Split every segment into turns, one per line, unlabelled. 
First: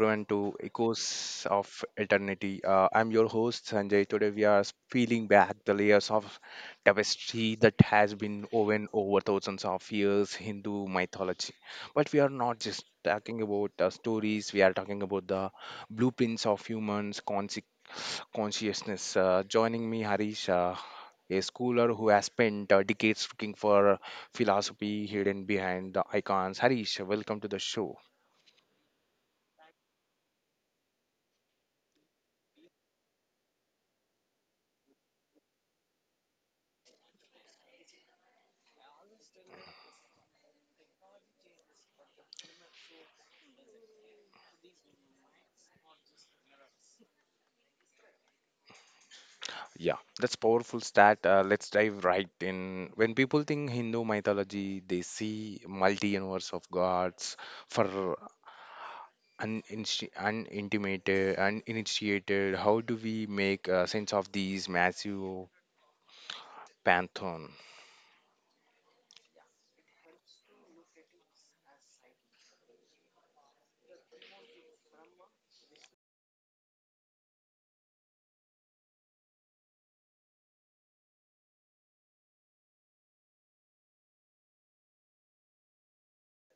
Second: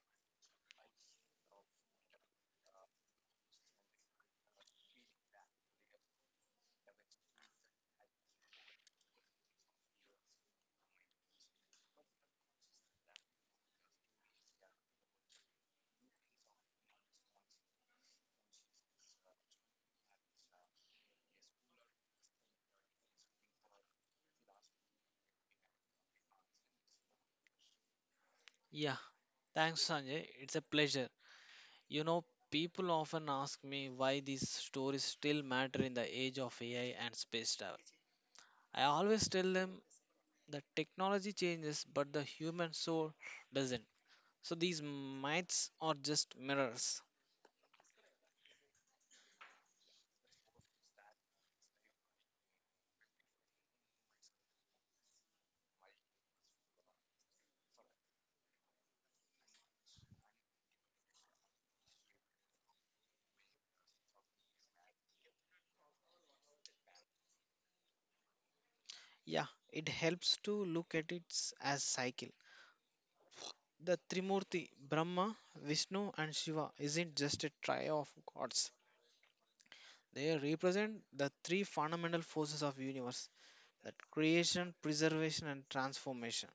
everyone to Echoes of Eternity. I'm your host Sanjay. Today we are peeling back the layers of tapestry that has been woven over thousands of years Hindu mythology. But we are not just talking about stories. We are talking about the blueprints of humans' consciousness. Joining me, Harish. A schooler who has spent decades looking for philosophy hidden behind the icons. Harish, welcome to the show.
Yeah, thanks, Sanjay. It's a pleasure. You know, people often ask me why these stories still matter in the age of AI and space travel. I always tell them that technology changes, but the human soul doesn't. So these myths are just mirrors.
Yeah, that's powerful stat. Let's dive right in. When people think Hindu mythology, they see multi-universe of gods for uninitiated. How do we make sense of these massive pantheon?
Yeah, it helps to look at it as cycle. The Trimurti, Brahma, Vishnu, and Shiva, isn't just a trio of gods. They represent the three fundamental forces of universe that creation, preservation, and transformation.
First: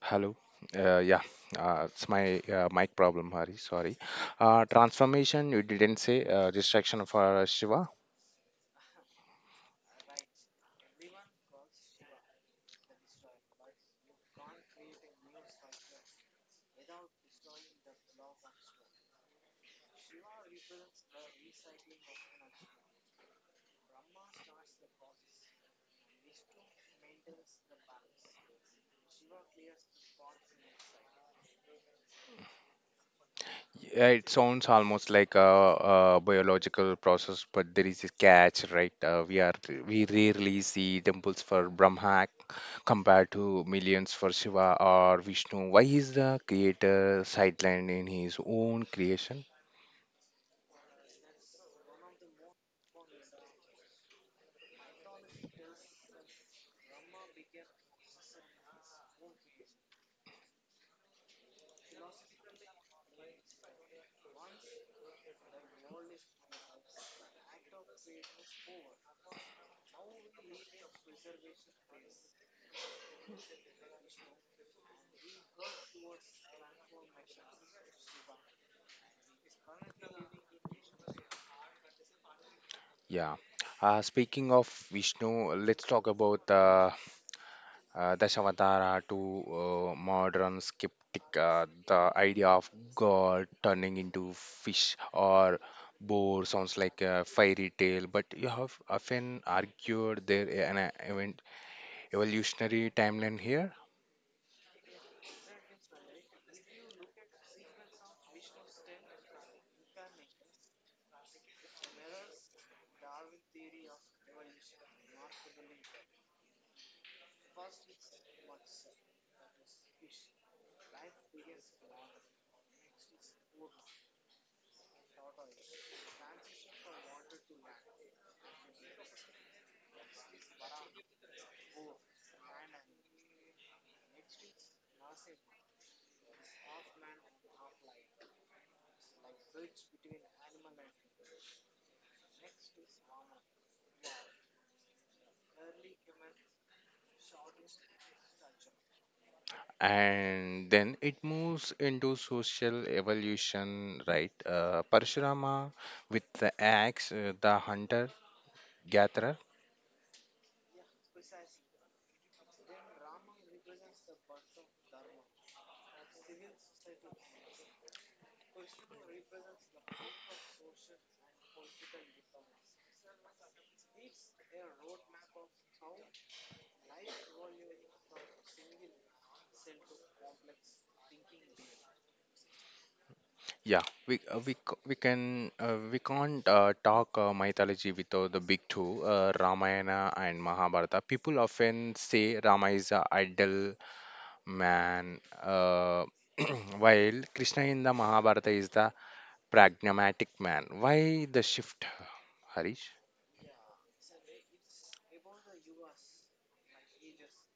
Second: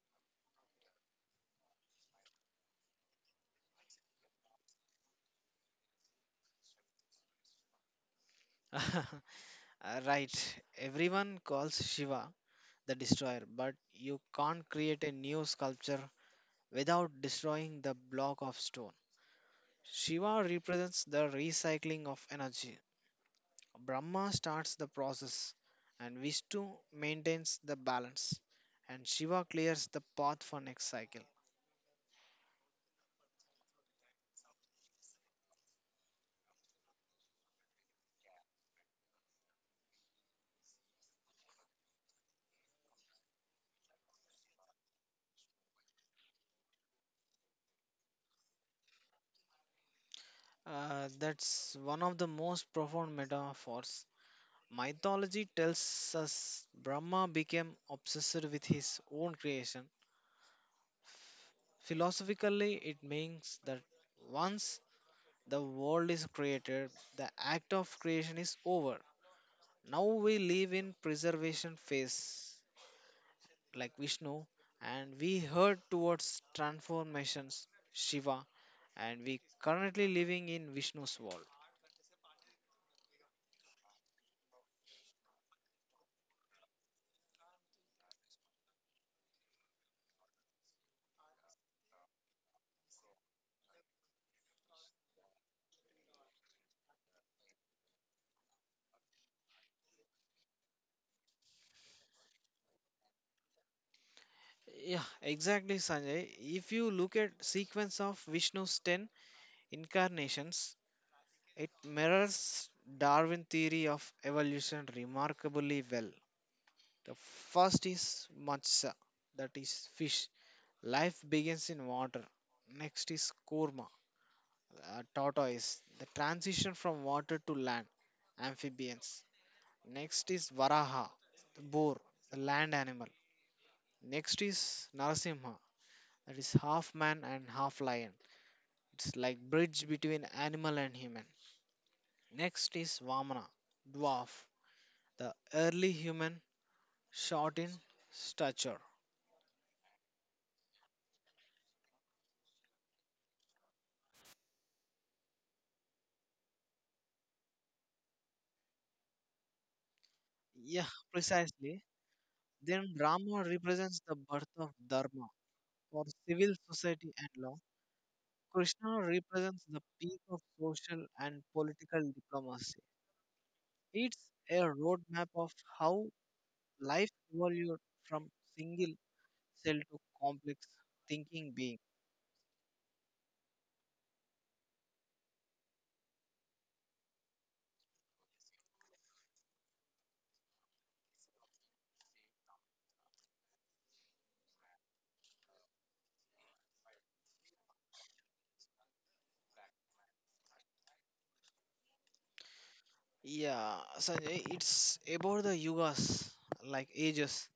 Hello. Uh, yeah, it's my mic problem, Hari. Sorry. Transformation, you didn't say. Distraction for Shiva.
Right, everyone calls Shiva the destroyer, but you can't create a new sculpture without destroying the block of stone. Shiva represents the recycling of energy. Brahma starts the process, and Vishnu maintains the balance, and Shiva clears the path for next cycle.
Yeah, it sounds almost like a biological process, but there is a catch, right? Uh, we rarely see temples for Brahma compared to millions for Shiva or Vishnu. Why is the creator sidelined in his own creation?
That's one of the most profound metaphors. Mythology tells us Brahma became obsessed with his own creation. Philosophically, it means that once the world is created, the act of creation is over. Now we live in preservation phase like Vishnu, and we head towards transformations Shiva, and we currently living in Vishnu's world.
Yeah. Speaking of Vishnu, let's talk about the Dashavatara to modern skeptic, the idea of God turning into fish or boar sounds like a fairy tale, but you have often argued there an evolutionary timeline here.
Yeah, exactly Sanjay. If you look at sequence of Vishnu's 10 incarnations, it mirrors Darwin theory of evolution remarkably well. The first is matcha, that is fish. Life begins in water. Next is korma, tortoise. The transition from water to land, amphibians. Next is varaha, the boar, the land animal. Next is narasimha, that is half man and half lion. It's like bridge between animal and human. Next is vamana, dwarf. The early human short in stature.
And then it moves into social evolution, right? Parshurama with the axe, the hunter gatherer.
Yeah, precisely. Then Rama represents the birth of Dharma for civil society and law. Krishna represents the peak of social and political diplomacy. It's a roadmap of how life evolved from single cell to complex thinking being.
Yeah, we can't talk mythology without the big two, Ramayana and Mahabharata. People often say Rama is a idle man, while Krishna in the Mahabharata is the pragmatic man. Why the shift, Harish?
Yeah, Sanjay, it's about the yugas, like ages,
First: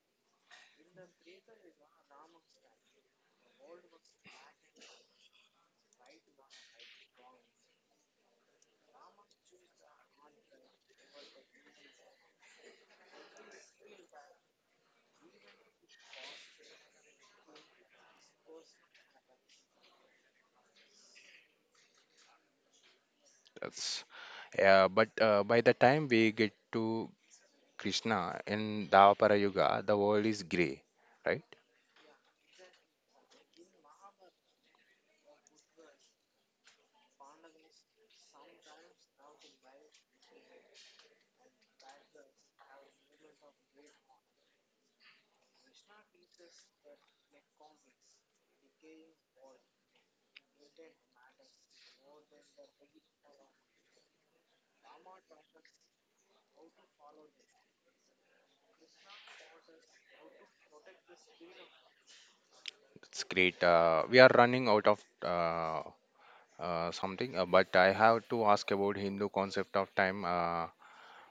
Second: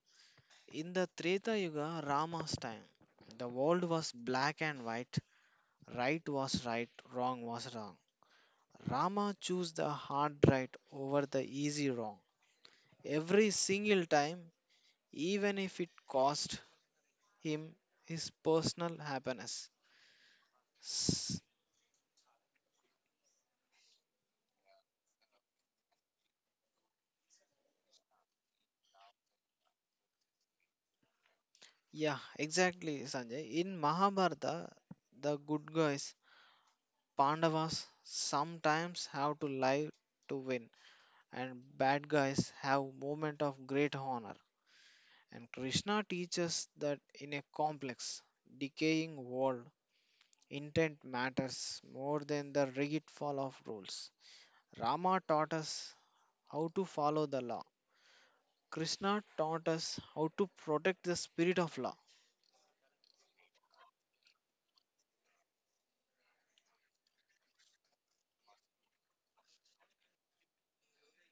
in the Treta Yuga, Rama's time, the world was black and white. Right was right, wrong was wrong. Rama chose the hard right over the easy wrong. Every single time, even if it cost him his personal happiness. S-
That's yeah, but By the time we get to Krishna in Dwapara Yuga, the world is grey, right?
Yeah, exactly, Sanjay. In Mahabharata, the good guys, Pandavas, sometimes have to lie to win, and bad guys have moment of great honor. And Krishna teaches that in a complex, decaying world, intent matters more than the rigid follow of rules. Rama taught us how to follow the law. Krishna taught us how to protect the spirit of law.
It's great. We are running out of something, but I have to ask about Hindu concept of time. Uh,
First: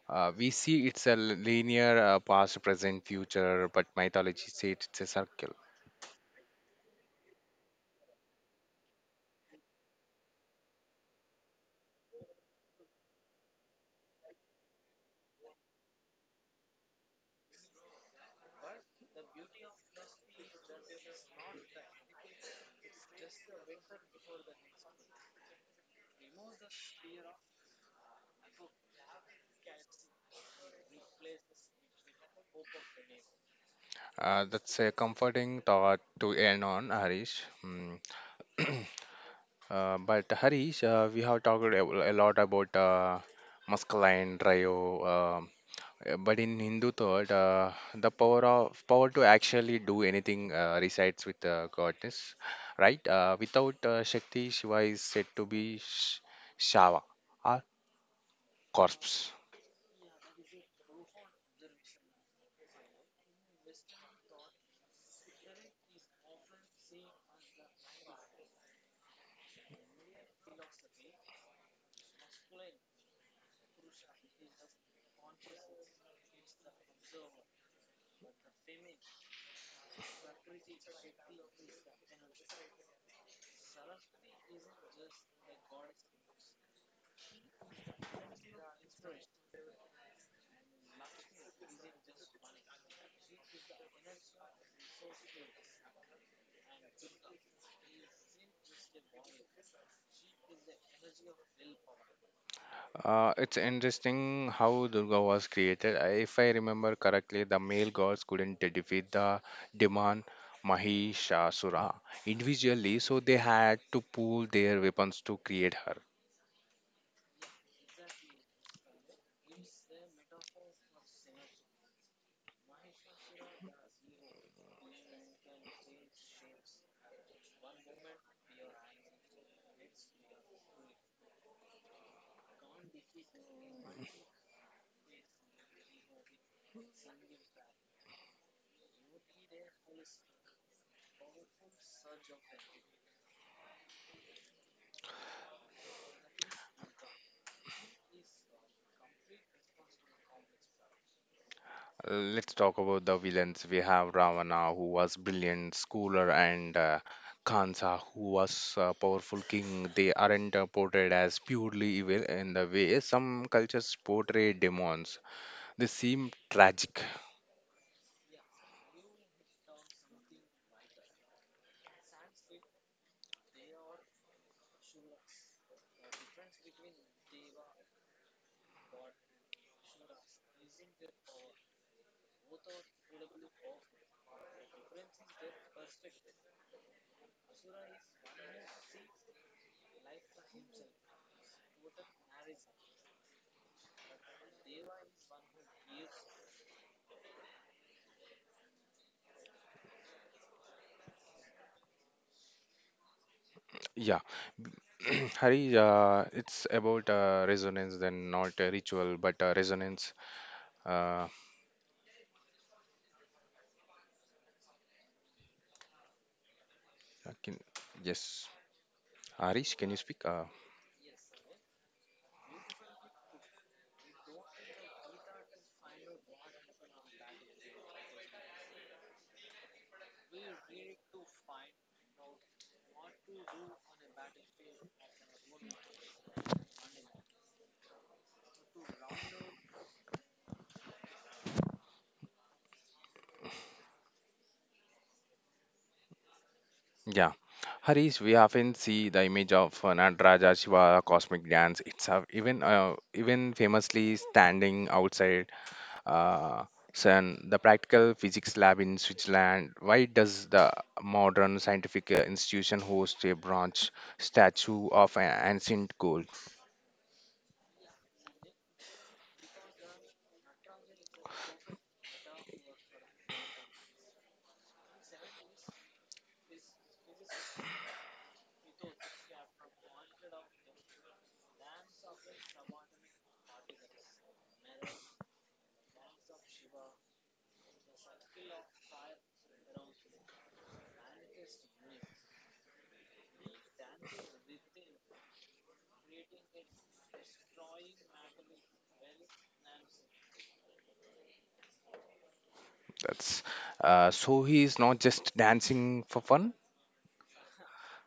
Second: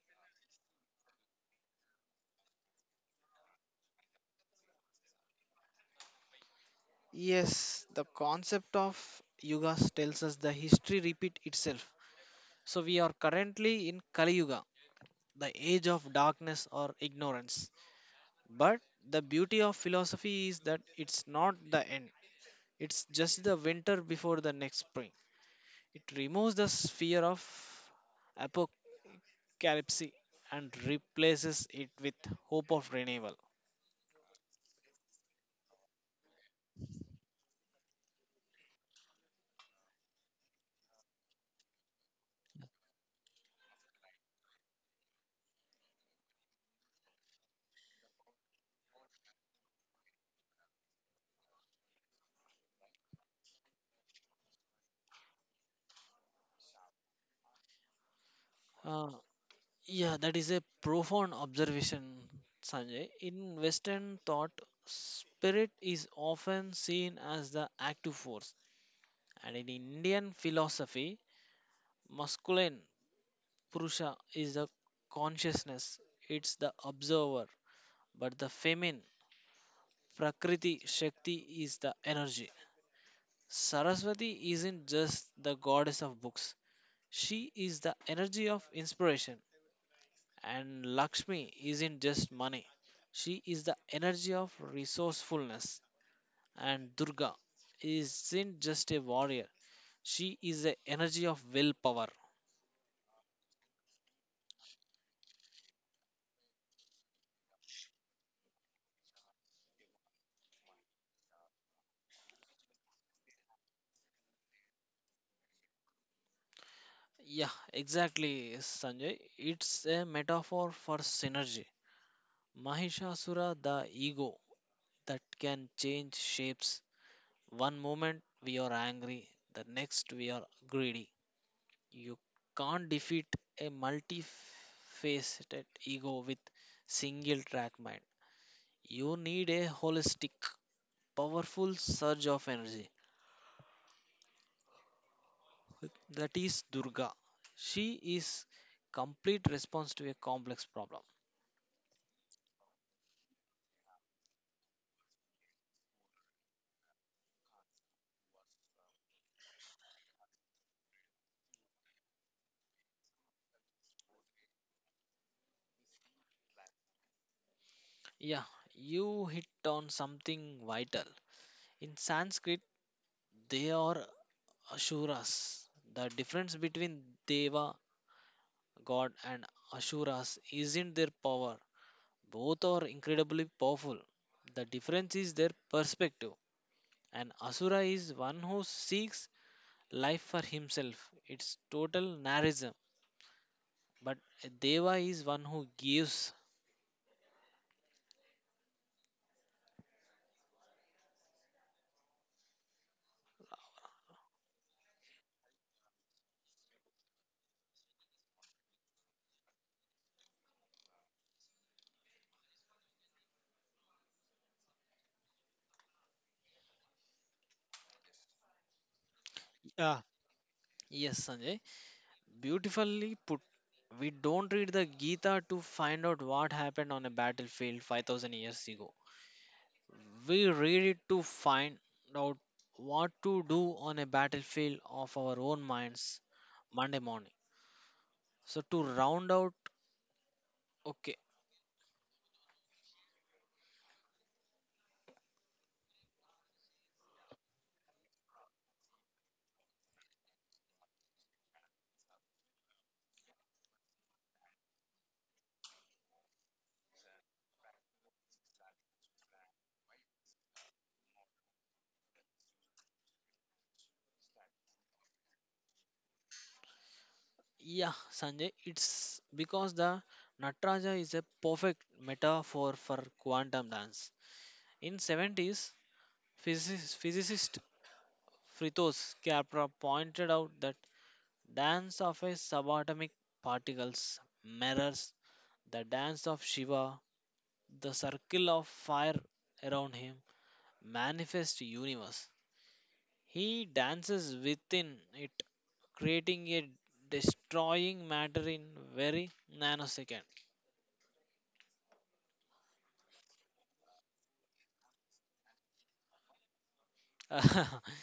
uh, We see it's a linear past, present, future, but mythology says it's a circle.
Yes, the concept of yugas tells us the history repeat itself. So we are currently in Kali Yuga, the age of darkness or ignorance. But the beauty of philosophy is that it's not the end. It's just the winter before the next spring. It removes the sphere of apocalypse and replaces it with hope of renewal.
That's a comforting thought to end on, Harish. Hmm. But Harish, we have talked a lot about masculine drive, um, but in Hindu thought, the power of power to actually do anything resides with the goddess, right? Without Shakti, Shiva is said to be Shava or
Uh,
corpse.
yeah, that is a profound observation, Sanjay. In Western thought, spirit is often seen as the active force, and in Indian philosophy, masculine Purusha is the consciousness, it's the observer, but the feminine Prakriti Shakti is the energy. Saraswati isn't just the goddess of books, she is the energy of inspiration. And Lakshmi isn't just money, she is the energy of resourcefulness. And Durga isn't just a warrior, she is the energy of willpower.
It's interesting how Durga was created. If I remember correctly, the male gods couldn't defeat the demon Mahishasura individually, so they had to pool their weapons to create her.
Yeah, exactly, Sanjay. It's a metaphor for synergy. Mahishasura, the ego that can change shapes. One moment we are angry, the next we are greedy. You can't defeat a multifaceted ego with single track mind. You need a holistic, powerful surge of energy. That is Durga. She is complete response to a complex problem.
Let's talk about the villains. We have Ravana, who was brilliant schooler, and Kansa, who was a powerful king. They aren't portrayed as purely evil in the way some cultures portray demons. They seem tragic.
Yeah, you hit on something vital. In Sanskrit, they are asuras. The difference between deva God and Asuras isn't their power. Both are incredibly powerful. The difference is their perspective. An Asura is one who seeks life for himself. It's total narcissism. But a Deva is one who gives.
Yeah. Hari, it's about resonance, then not a ritual, but resonance. Uh, can, yes, Harish, can you
Yeah,
speak?
yes, Sanjay. Beautifully put. We don't read the Gita to find out what happened on a battlefield 5000 years ago. We read it to find out what to do on a battlefield of our own minds Monday morning. So to round out, okay,
Yeah, Harish, we often see the image of Nataraja Shiva cosmic dance itself, even even famously standing outside uh, sun, the practical physics lab in Switzerland. Why does the modern scientific institution host a bronze statue of an ancient god?
yeah, Sanjay, it's because the Nataraja is a perfect metaphor for quantum dance. In 70s, physicist Fritos Capra pointed out that dance of a subatomic particles mirrors the dance of Shiva, the circle of fire around him manifest universe. He dances within it, creating a destroying matter in very nanosecond.
That's so he is not just dancing for fun.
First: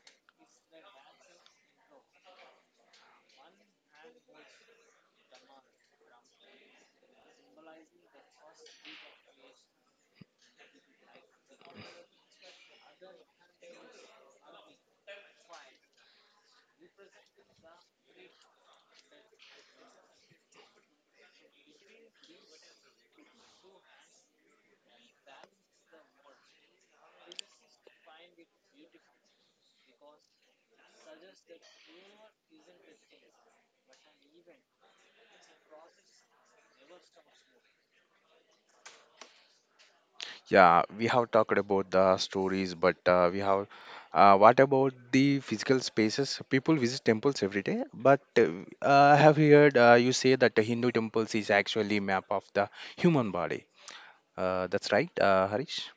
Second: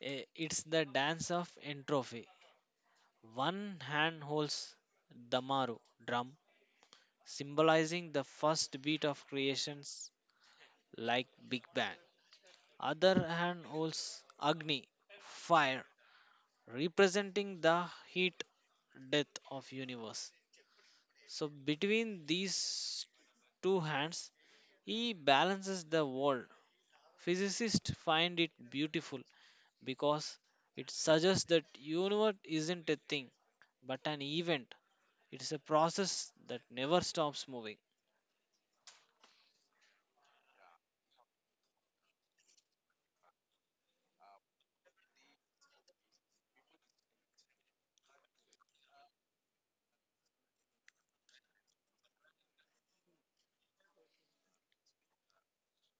It's the dance of entropy. One hand holds Damaru drum, symbolizing the first beat of creations like Big Bang. Other hand holds Agni, fire, representing the heat death of universe. So between these two hands, he balances the world. Physicists find it beautiful because it suggests that universe isn't a thing but an event. It's a process that never stops moving.
Yeah, we have talked about the stories, but we have what about the physical spaces? People visit temples every day, but I have heard you say that the Hindu temples is actually map of the human body. That's right, Harish.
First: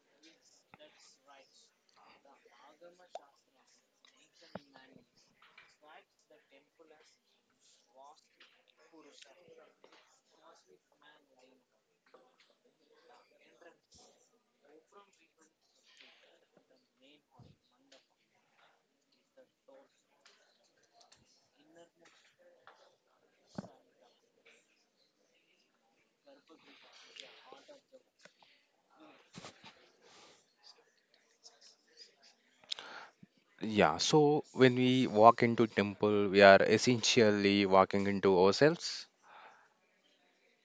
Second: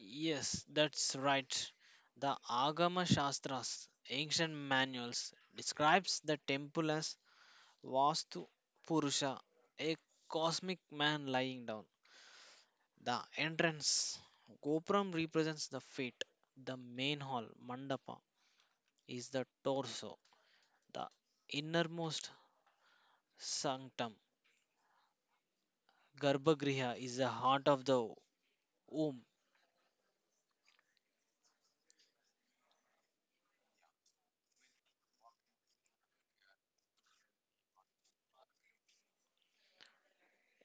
Yes, that's right. The Agama Shastras, ancient manuals, describes the temple as Vastu Purusha, a cosmic man lying down. The entrance, Gopuram represents the fate. The main hall, Mandapa, is the torso, the innermost sanctum. Garbhagriha is the heart of the womb.
Yeah, so when we walk into temple, we are essentially walking into ourselves.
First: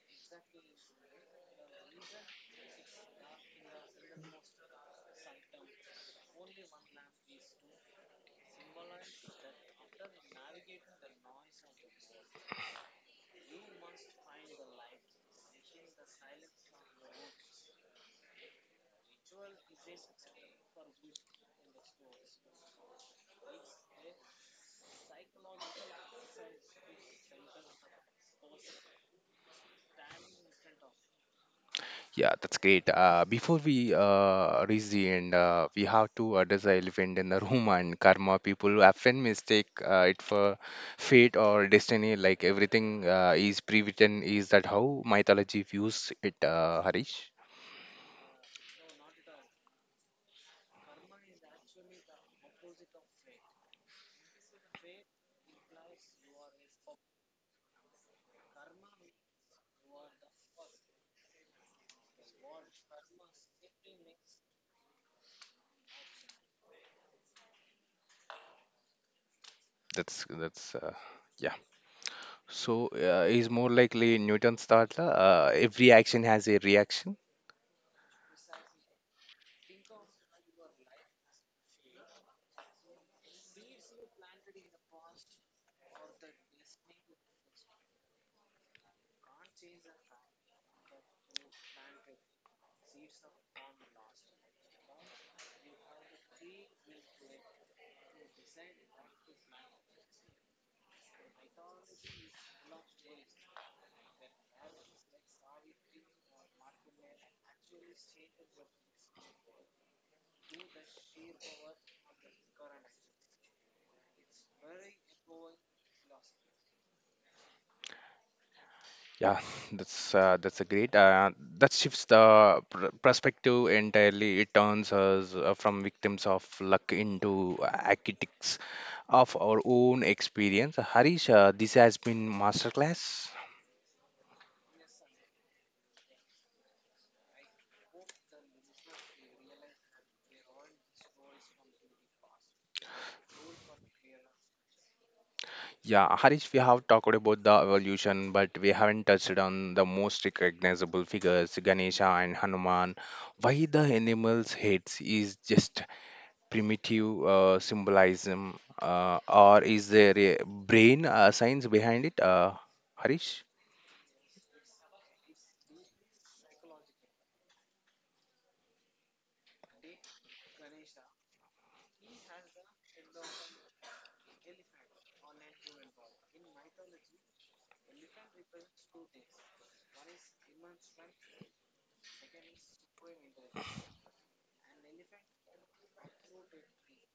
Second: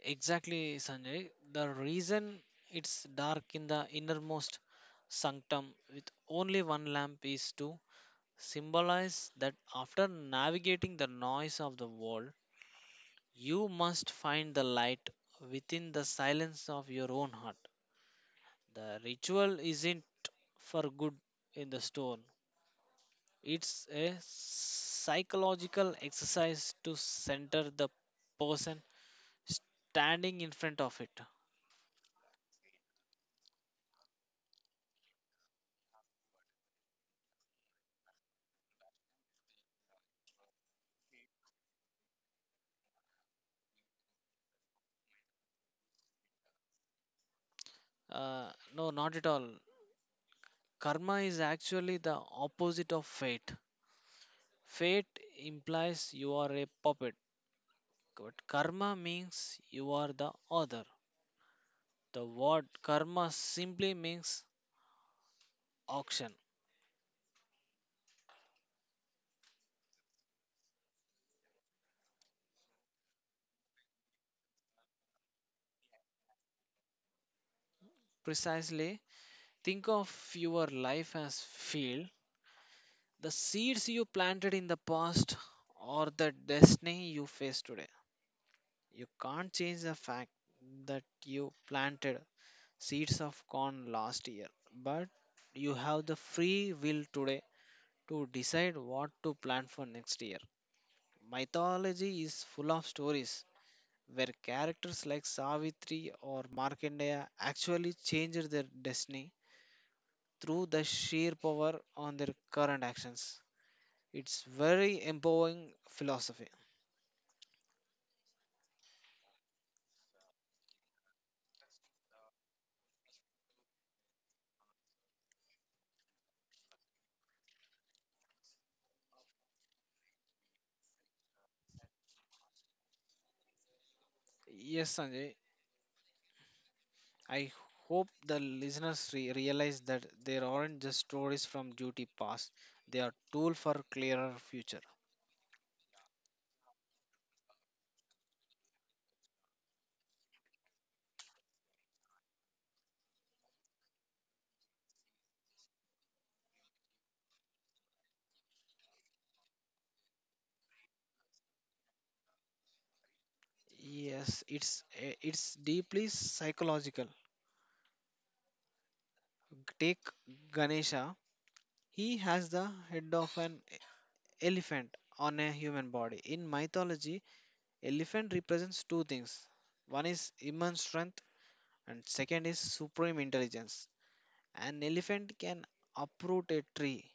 Exactly, Sanjay. The reason it's dark in the innermost sanctum with only one lamp is to symbolize that after navigating the noise of the world, you must find the light within the silence of your own heart. The ritual isn't for good in the stone, it's a psychological exercise to center the person standing in front of it.
Yeah, that's great. Before we reach the end, we have to address the elephant in the room and karma. People often mistake it for fate or destiny. Like everything is pre-written. Is that how mythology views it, Harish?
Uh, no, not at all. Karma is actually the opposite of fate. Fate implies you are a puppet, but karma means you are the author. The word karma simply means auction.
That's Yeah. So is more likely Newton's thought. Every action has a reaction.
Precisely, think of your life as field. The seeds you planted in the past or the destiny you face today. You can't change the fact that you planted seeds of corn last year, but you have the free will today to decide what to plant for next year. Mythology is full of stories where characters like Savitri or Markandeya actually changed their destiny through the sheer power on their current actions. It's very empowering philosophy.
Yeah, that's a great. That shifts the pr perspective entirely. It turns us from victims of luck into architects of our own experience. Harish, this has been masterclass.
Yes, Sanjay. I hope the listeners realize that there aren't just stories from duty past. They are tool for clearer future.
Yeah, Harish, we have talked about the evolution, but we haven't touched on the most recognizable figures, Ganesha and Hanuman. Why the animals' heads is just primitive symbolism, or is there a brain science behind it, Harish?
Yes, it's deeply psychological. Take Ganesha. He has the head of an elephant on a human body. In mythology, elephant represents two things. One is immense strength and second is supreme intelligence. An elephant can uproot a tree,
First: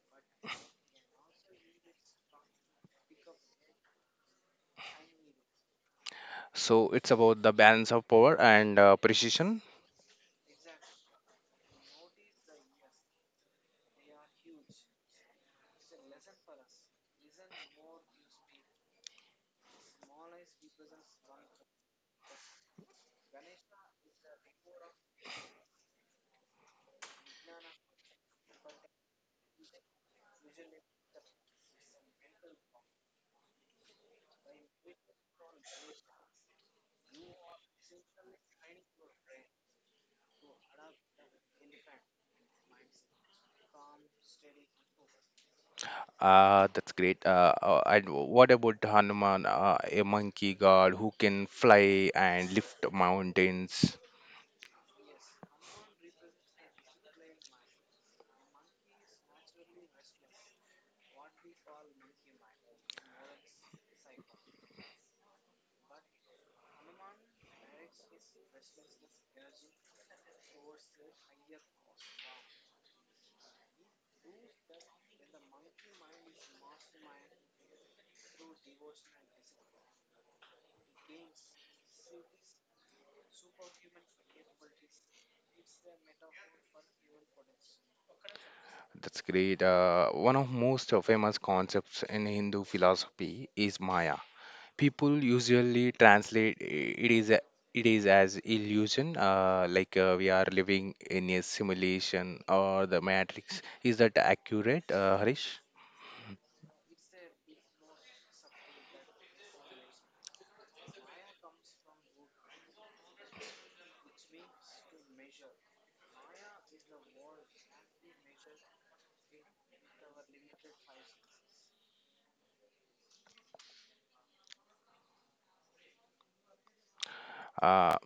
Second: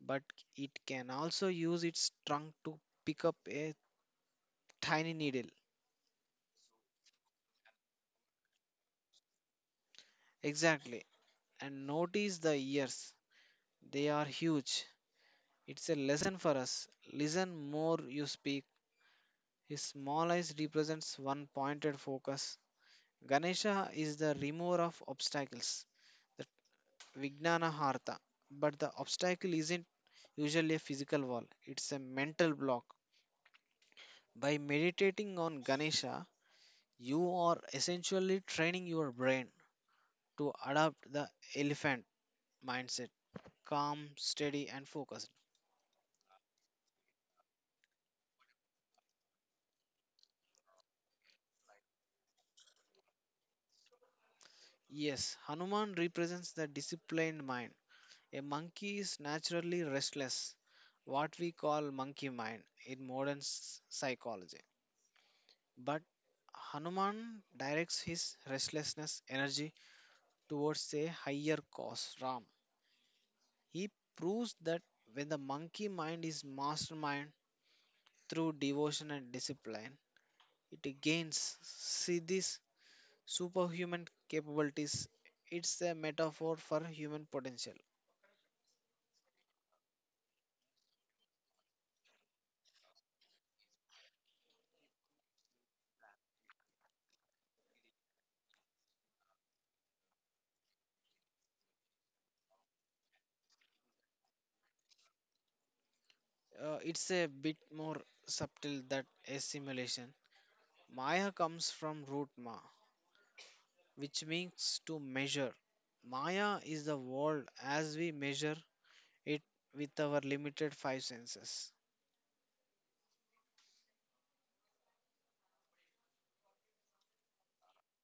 but it can also use its trunk to pick up a tiny needle.
So it's about the balance of power and precision.
Exactly. And notice the ears. They are huge. It's a lesson for us. Listen more you speak. His small eyes represents one pointed focus. Ganesha is the remover of obstacles, the Vijnana Harta. But the obstacle isn't usually a physical wall, it's a mental block. By meditating on Ganesha, you are essentially training your brain to adopt the elephant mindset calm, steady, and focused.
That's great. And what about Hanuman, a monkey god who can fly and lift mountains?
Yes, Hanuman represents the disciplined mind. A monkey is naturally restless, what we call monkey mind in modern psychology. But Hanuman directs his restlessness energy towards a higher cause, Ram. He proves that when the monkey mind is mastermind through devotion and discipline, it gains, see these superhuman capabilities. It's a metaphor for human potential.
That's great. One of most famous concepts in Hindu philosophy is Maya. People usually translate it it is as illusion like we are living in a simulation or the matrix. Is that accurate, Harish?
It's a bit more subtle than a simulation. Maya comes from root ma, which means to measure. Maya is the world as we measure it with our limited five senses.
Uh,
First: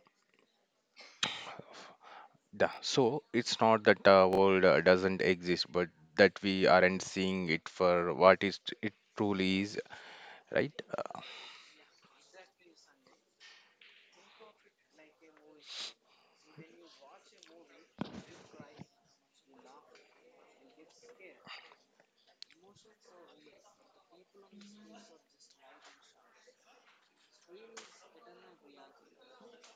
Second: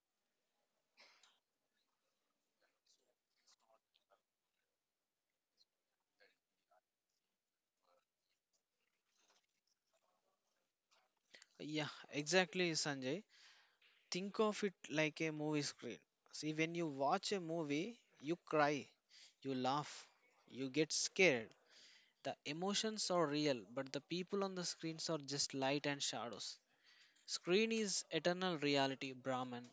the, so it's not that the world doesn't exist, but that we aren't seeing it for what is it it truly is, right?
Yeah, exactly, Sanjay. Think of it like a movie screen. See, when you watch a movie, you cry, you laugh, you get scared, the emotions are real, but the people on the screens are just light and shadows. Screen is eternal reality, Brahman,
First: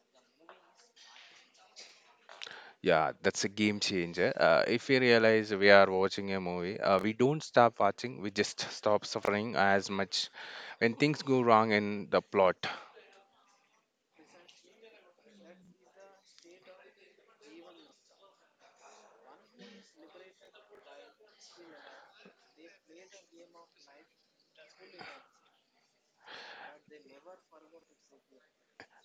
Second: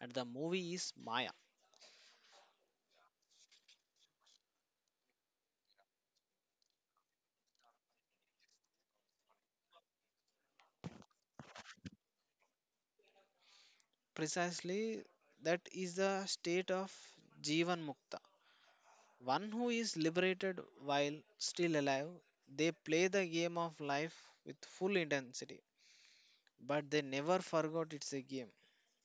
and the movie is Maya.
Yeah, that's a game changer. If we realize we are watching a movie, we don't stop watching, we just stop suffering as much when things go wrong in the plot.
Precisely, that is the state of Jivan Mukta. One who is liberated while still alive, they play the game of life with full intensity, but they never forgot it's a game.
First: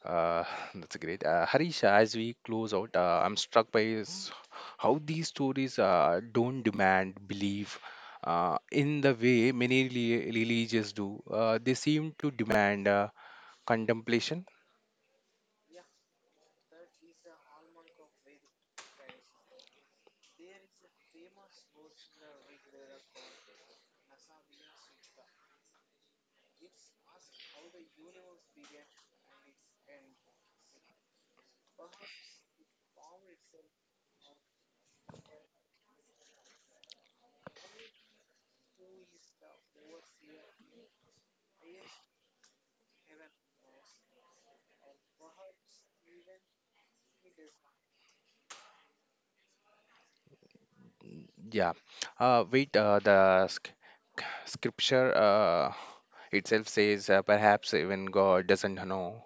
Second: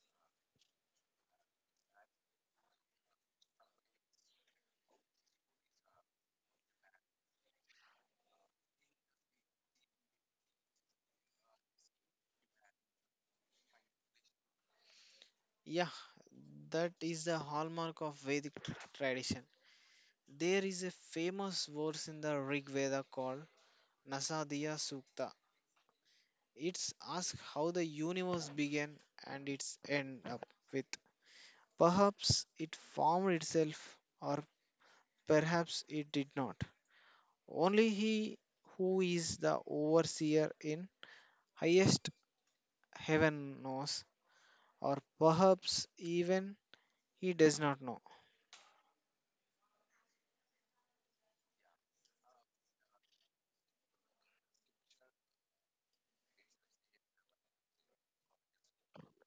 Uh, that's great. Harish, as we close out, I'm struck by is how these stories don't demand belief in the way many religions do. They seem to demand contemplation.
Yeah, that is the hallmark of Vedic tradition. There is a famous verse in the Rig Veda called Nasadiya Sukta. It's asked how the universe began and its end up with. Perhaps it formed itself, or perhaps it did not. Only he who is the overseer in highest heaven knows, or perhaps even he does not know.
Yeah. Uh, wait, uh, the sc- Scripture itself says perhaps even God doesn't know.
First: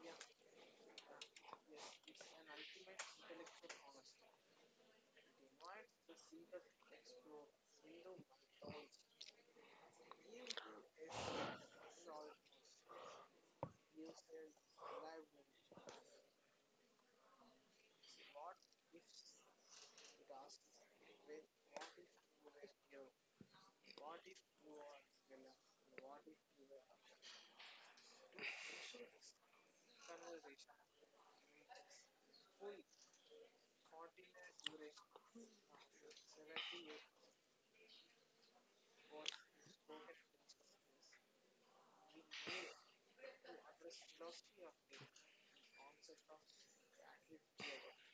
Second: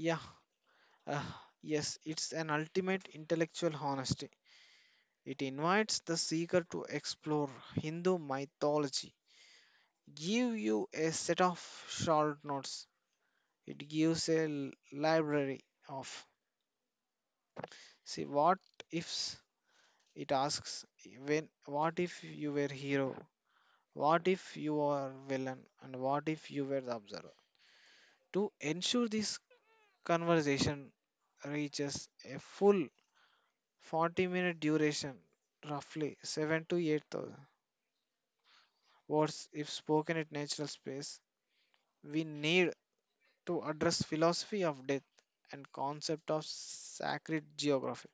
Yeah, yes, it's an ultimate intellectual honesty. It invites the seeker to explore Hindu mythology give you a set of short notes. It gives a library of. See, what ifs it asks when what if you were hero? What if you are villain? And what if you were the observer? To ensure this conversation reaches a full 40-minute duration, roughly 7 to 8,000 words if spoken at natural space, we need to address philosophy of death and concept of sacred geography.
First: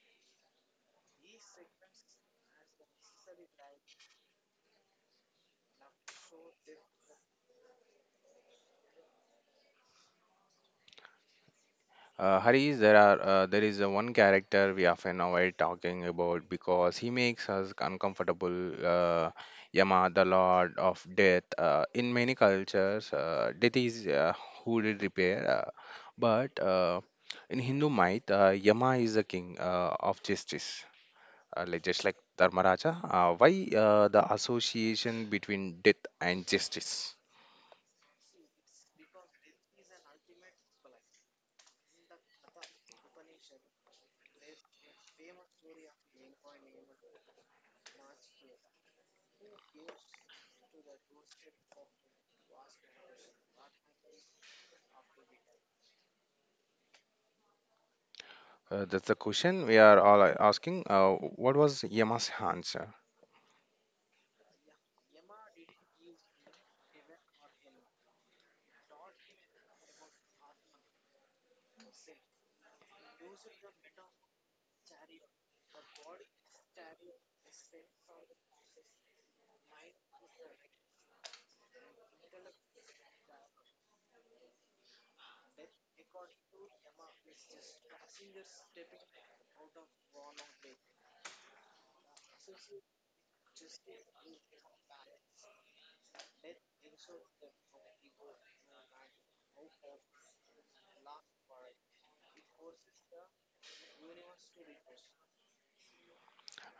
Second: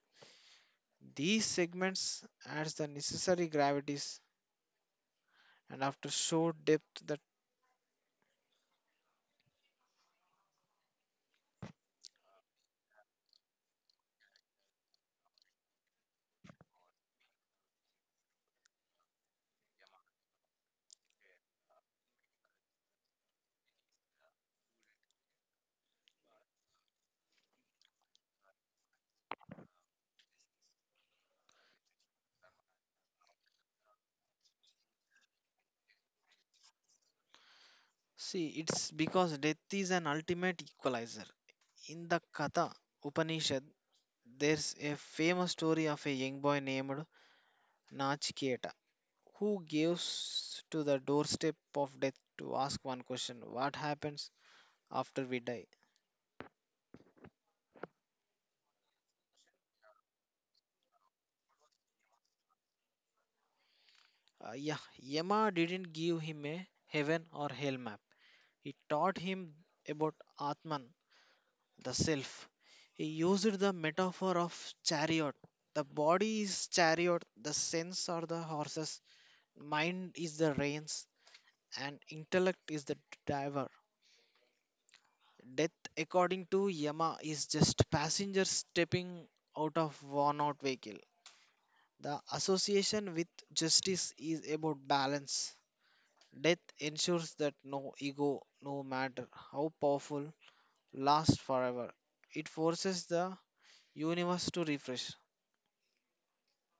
These segments adds the necessary gravities and after show depth that
Harish, there is one character we often avoid talking about because he makes us uncomfortable. Yama, the Lord of Death. In many cultures, death is who did repair, but in Hindu myth, Yama is the king of justice, like, just like Dharmaraja. Why the association between death and justice?
see it's because death is an ultimate equalizer. In the Katha Upanishad, there's a famous story of a young boy named Nachiketa who gives to the doorstep of death to ask one question what happens after we die?
That's the question we are all asking. What was Yama's answer?
Yeah, Yama didn't give him a heaven or hell map. He taught him about Atman, the self. He used the metaphor of chariot. The body is chariot, the sense are the horses, mind is the reins, and intellect is the driver. Death, according to Yama, is just passenger stepping out of worn out vehicle. The association with justice is about balance. Death ensures that no ego, no matter how powerful, last forever. It forces the universe to refresh.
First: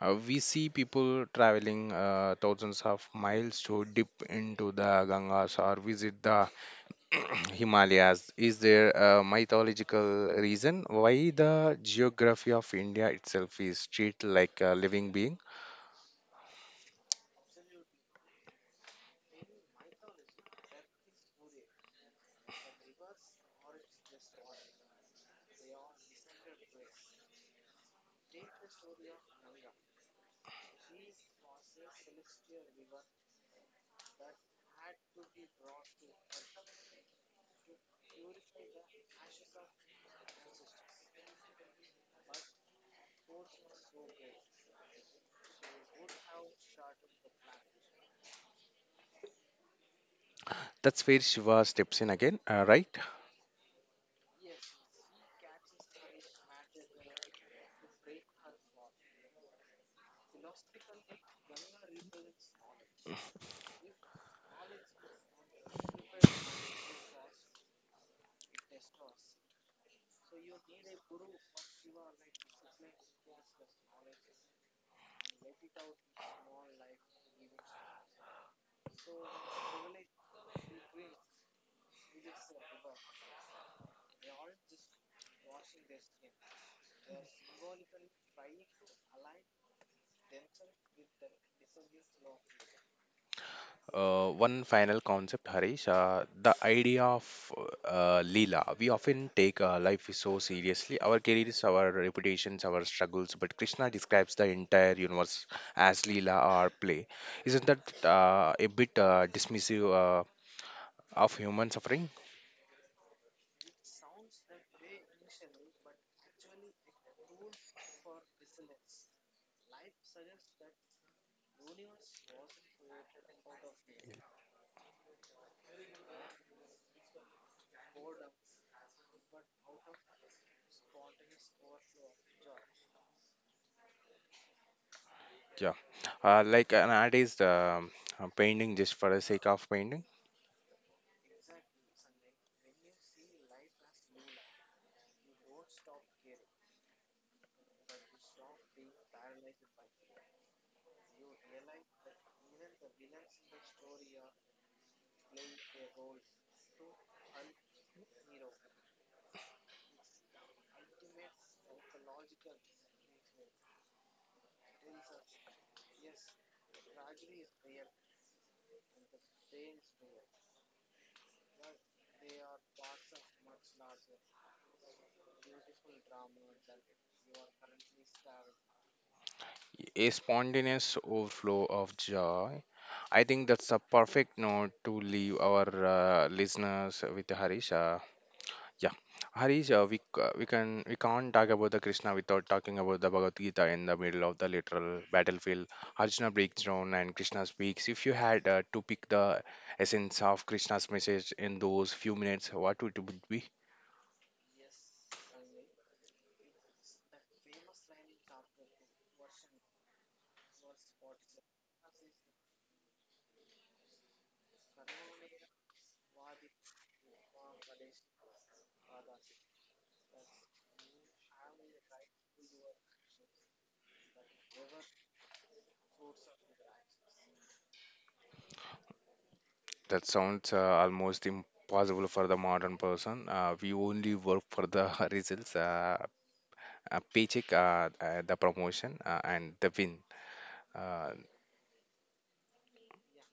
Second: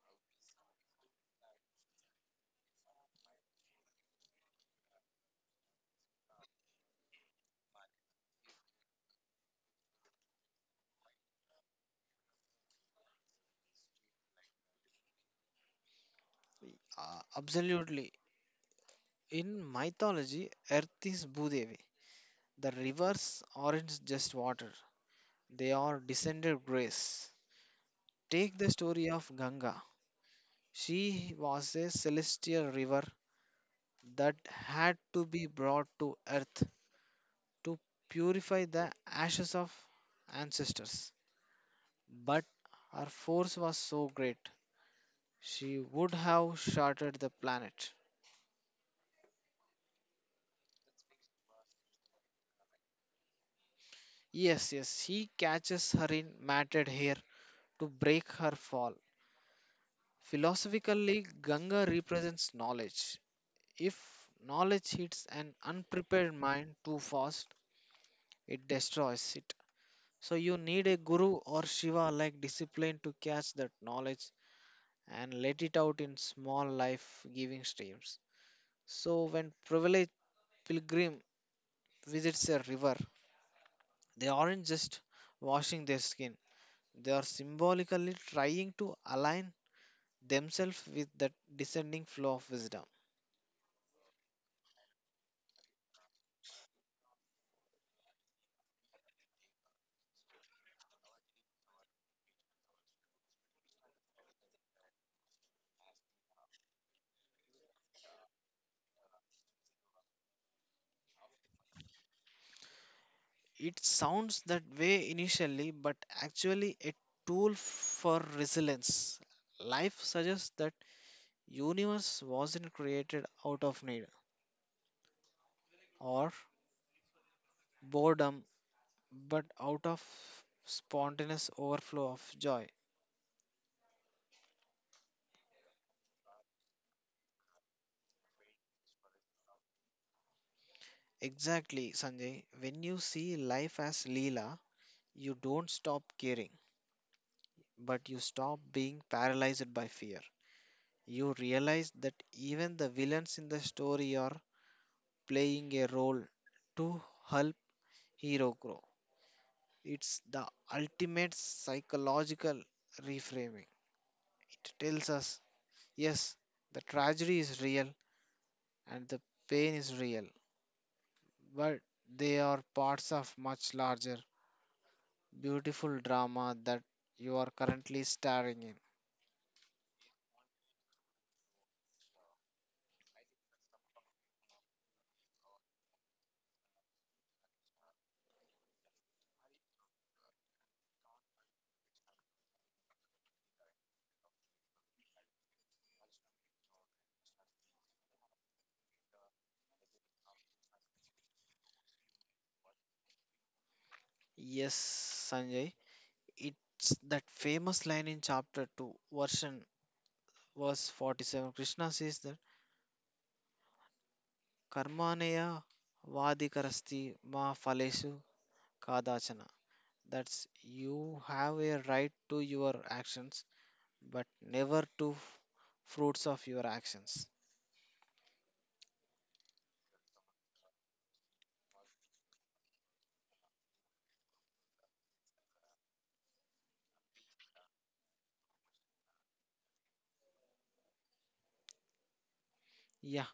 We see people traveling thousands of miles to dip into the Gangas or visit the Himalayas. Is there a mythological reason why the geography of India itself is treated like a living being?
Absolutely. In mythology, Earth is Bhudevi. The rivers aren't just water, they are descended grace. Take the story of Ganga. She was a celestial river that had to be brought to Earth to purify the ashes of ancestors. But her force was so great, she would have shattered the planet.
That's where Shiva steps in again, right?
Yes, yes, he catches her in matted hair to break her fall. Philosophically, Ganga represents knowledge. If knowledge hits an unprepared mind too fast, it destroys it. So, you need a guru or Shiva like discipline to catch that knowledge and let it out in small life giving streams. So, when privileged pilgrim visits a river, they aren't just washing their skin, they are symbolically trying to align themselves with that descending flow of wisdom.
One final concept, Harish, the idea of Leela. We often take life is so seriously, our careers, our reputations, our struggles, but Krishna describes the entire universe as Leela or play. Isn't that a bit dismissive of human suffering?
It sounds that way initially, but actually a tool for resilience. Life suggests that universe wasn't created out of need or boredom, but out of spontaneous overflow of joy.
Yeah. Like nowadays, the painting just for the sake of painting.
Exactly, Sanjay. When you see life as Leela, you don't stop caring, but you stop being paralyzed by fear. You realize that even the villains in the story are playing a role to help hero grow. It's the ultimate psychological reframing. It tells us, yes, the tragedy is real and the pain is real, but they are parts of much larger, beautiful drama that you are currently starring in.
A spontaneous overflow of joy. I think that's a perfect note to leave our listeners with Harisha. Yeah, Harisha, we can't talk about the Krishna without talking about the Bhagavad Gita in the middle of the literal battlefield. Arjuna breaks down and Krishna speaks. If you had to pick the essence of Krishna's message in those few minutes, what would it would be?
Yes, Sanjay, it's that famous line in chapter 2, version verse 47, Krishna says that Karmaneya Vadikarasti Ma Phalesu Kadachana. That's you have a right to your actions, but never to fruits of your actions.
That sounds almost impossible for the modern person. We only work for the results. Paycheck, the promotion, and the win. Uh,
Yeah,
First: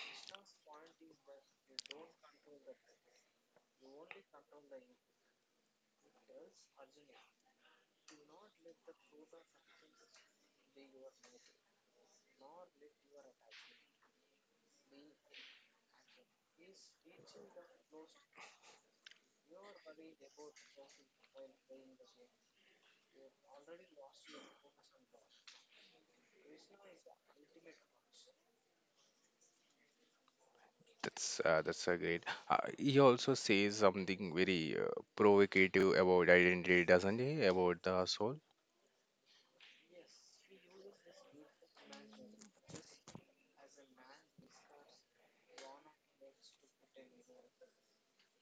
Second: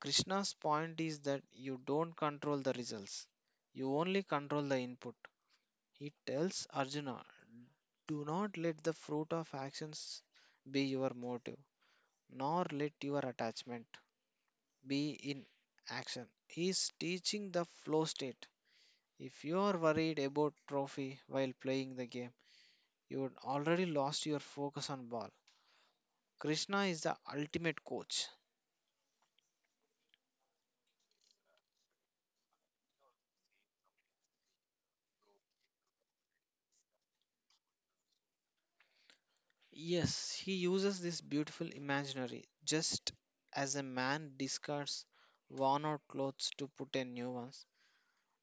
Krishna's point is that you don't control the results, you only control the input. He tells Arjuna, do not let the fruit of actions be your motive, nor let your attachment be in action is teaching the flow state. If you are worried about trophy while playing the game, you would already lost your focus on ball. Krishna is the ultimate coach.
that's a great. He also says something very provocative about identity, doesn't he? About the soul.
Yes, he uses this beautiful imaginary just as a man discards worn out clothes to put in new ones.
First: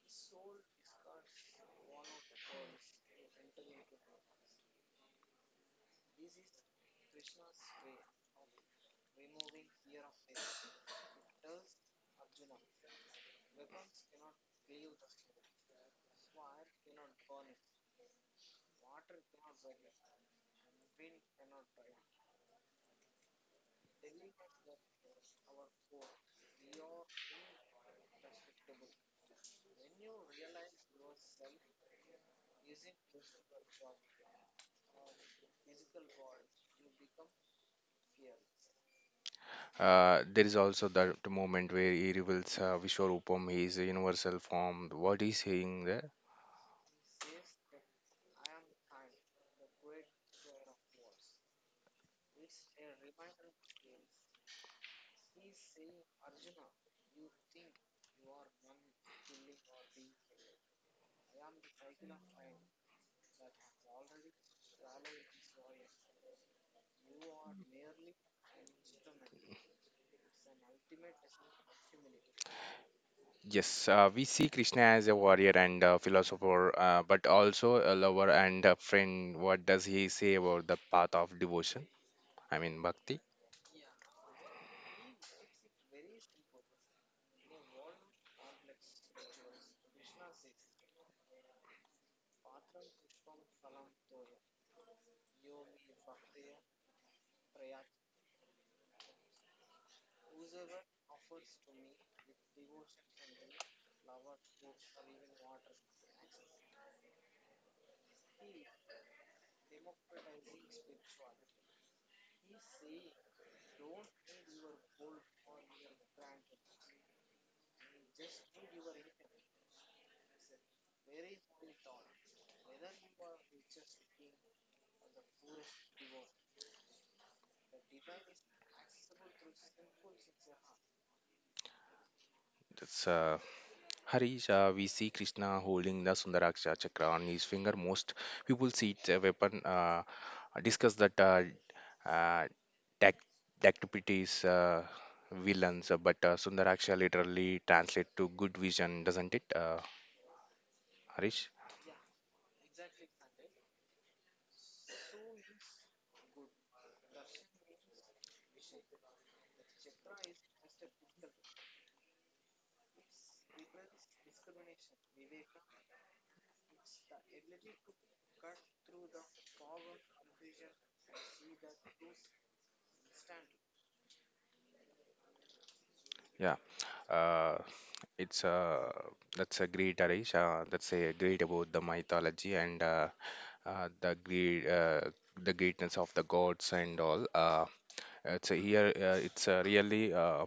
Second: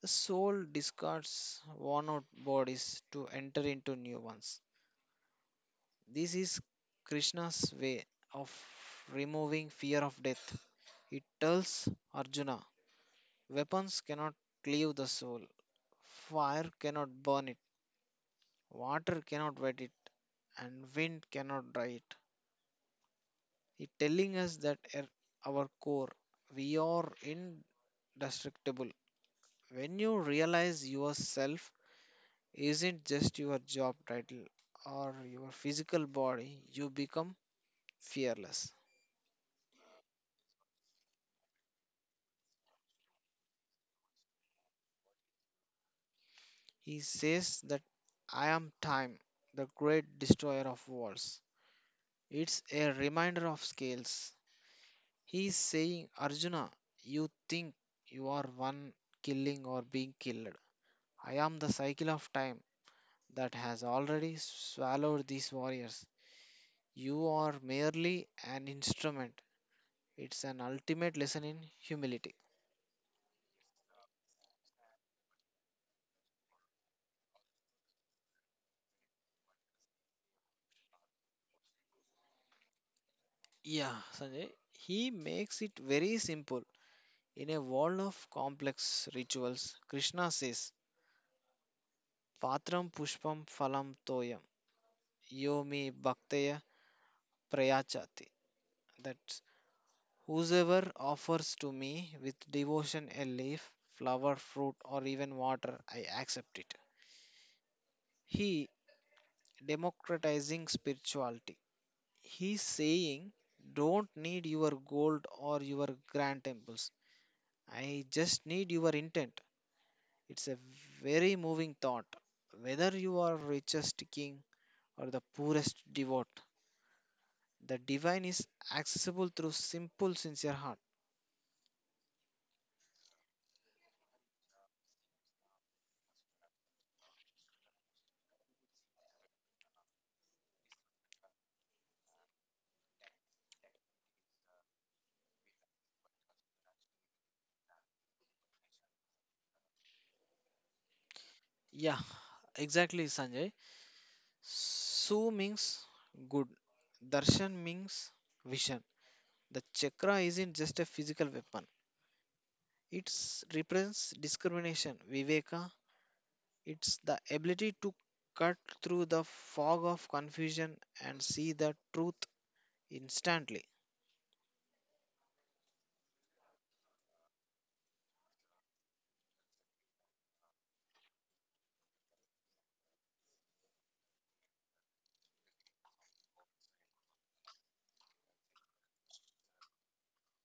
The soul discards worn out bodies to enter into new ones. This is Krishna's way of removing fear of death. He tells Arjuna, weapons cannot cleave the soul, fire cannot burn it, water cannot wet it, and wind cannot dry it. He telling us that at our core, we are indestructible. When you realize yourself isn't just your job title or your physical body, you become fearless.
There is also that moment where he reveals Vishwarupam, his universal form. What is saying there?
He says that I am time, the great destroyer of walls. It's a reminder of scales. He's saying, Arjuna, you think you are one killing or being killed. I am the cycle of time that has already swallowed these warriors. You are merely an instrument. It's an ultimate lesson in humility.
Yes, we see Krishna as a warrior and a philosopher, but also a lover and a friend. What does he say about the path of devotion? I mean, bhakti.
Yeah, Sanjay, he makes it very simple. In a world of complex rituals, Krishna says, Patram Pushpam Phalam Toyam Yomi Bhaktaya Prayachati. That whosoever offers to me with devotion a leaf, flower, fruit, or even water, I accept it. He democratizing spirituality. He's saying, don't need your gold or your grand temples. I just need your intent. It's a very moving thought. Whether you are richest king or the poorest devote, the divine is accessible through simple, sincere heart.
That's Harish, we see Krishna holding the Sundaraksha chakra on his finger. Most people see it a weapon. Discuss that uh, tac- tactipities, villains, but Sundaraksha literally translates to good vision, doesn't it, Harish?
Yeah, exactly, Sanjay. Su means good, darshan means vision. The chakra isn't just a physical weapon, it represents discrimination, viveka. It's the ability to cut through the fog of confusion and see the truth instantly.
Yeah, uh, it's that's a great, Arish. That's a great about the mythology and uh, the great uh, the greatness of the gods and all. It's a really uh,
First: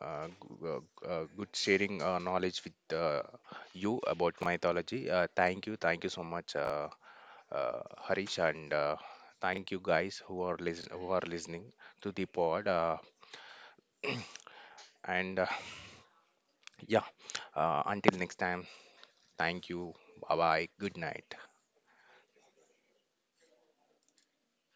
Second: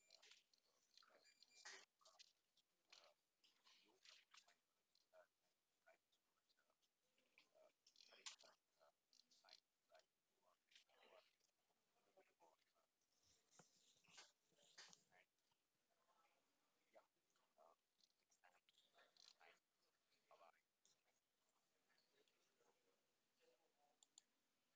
uh, g- uh, g- uh, good sharing knowledge with you about mythology. Thank you so much, uh, Harish, and thank you guys who are listen who are listening to the pod. And Yeah, until next time. Thank you. Bye bye. Good night.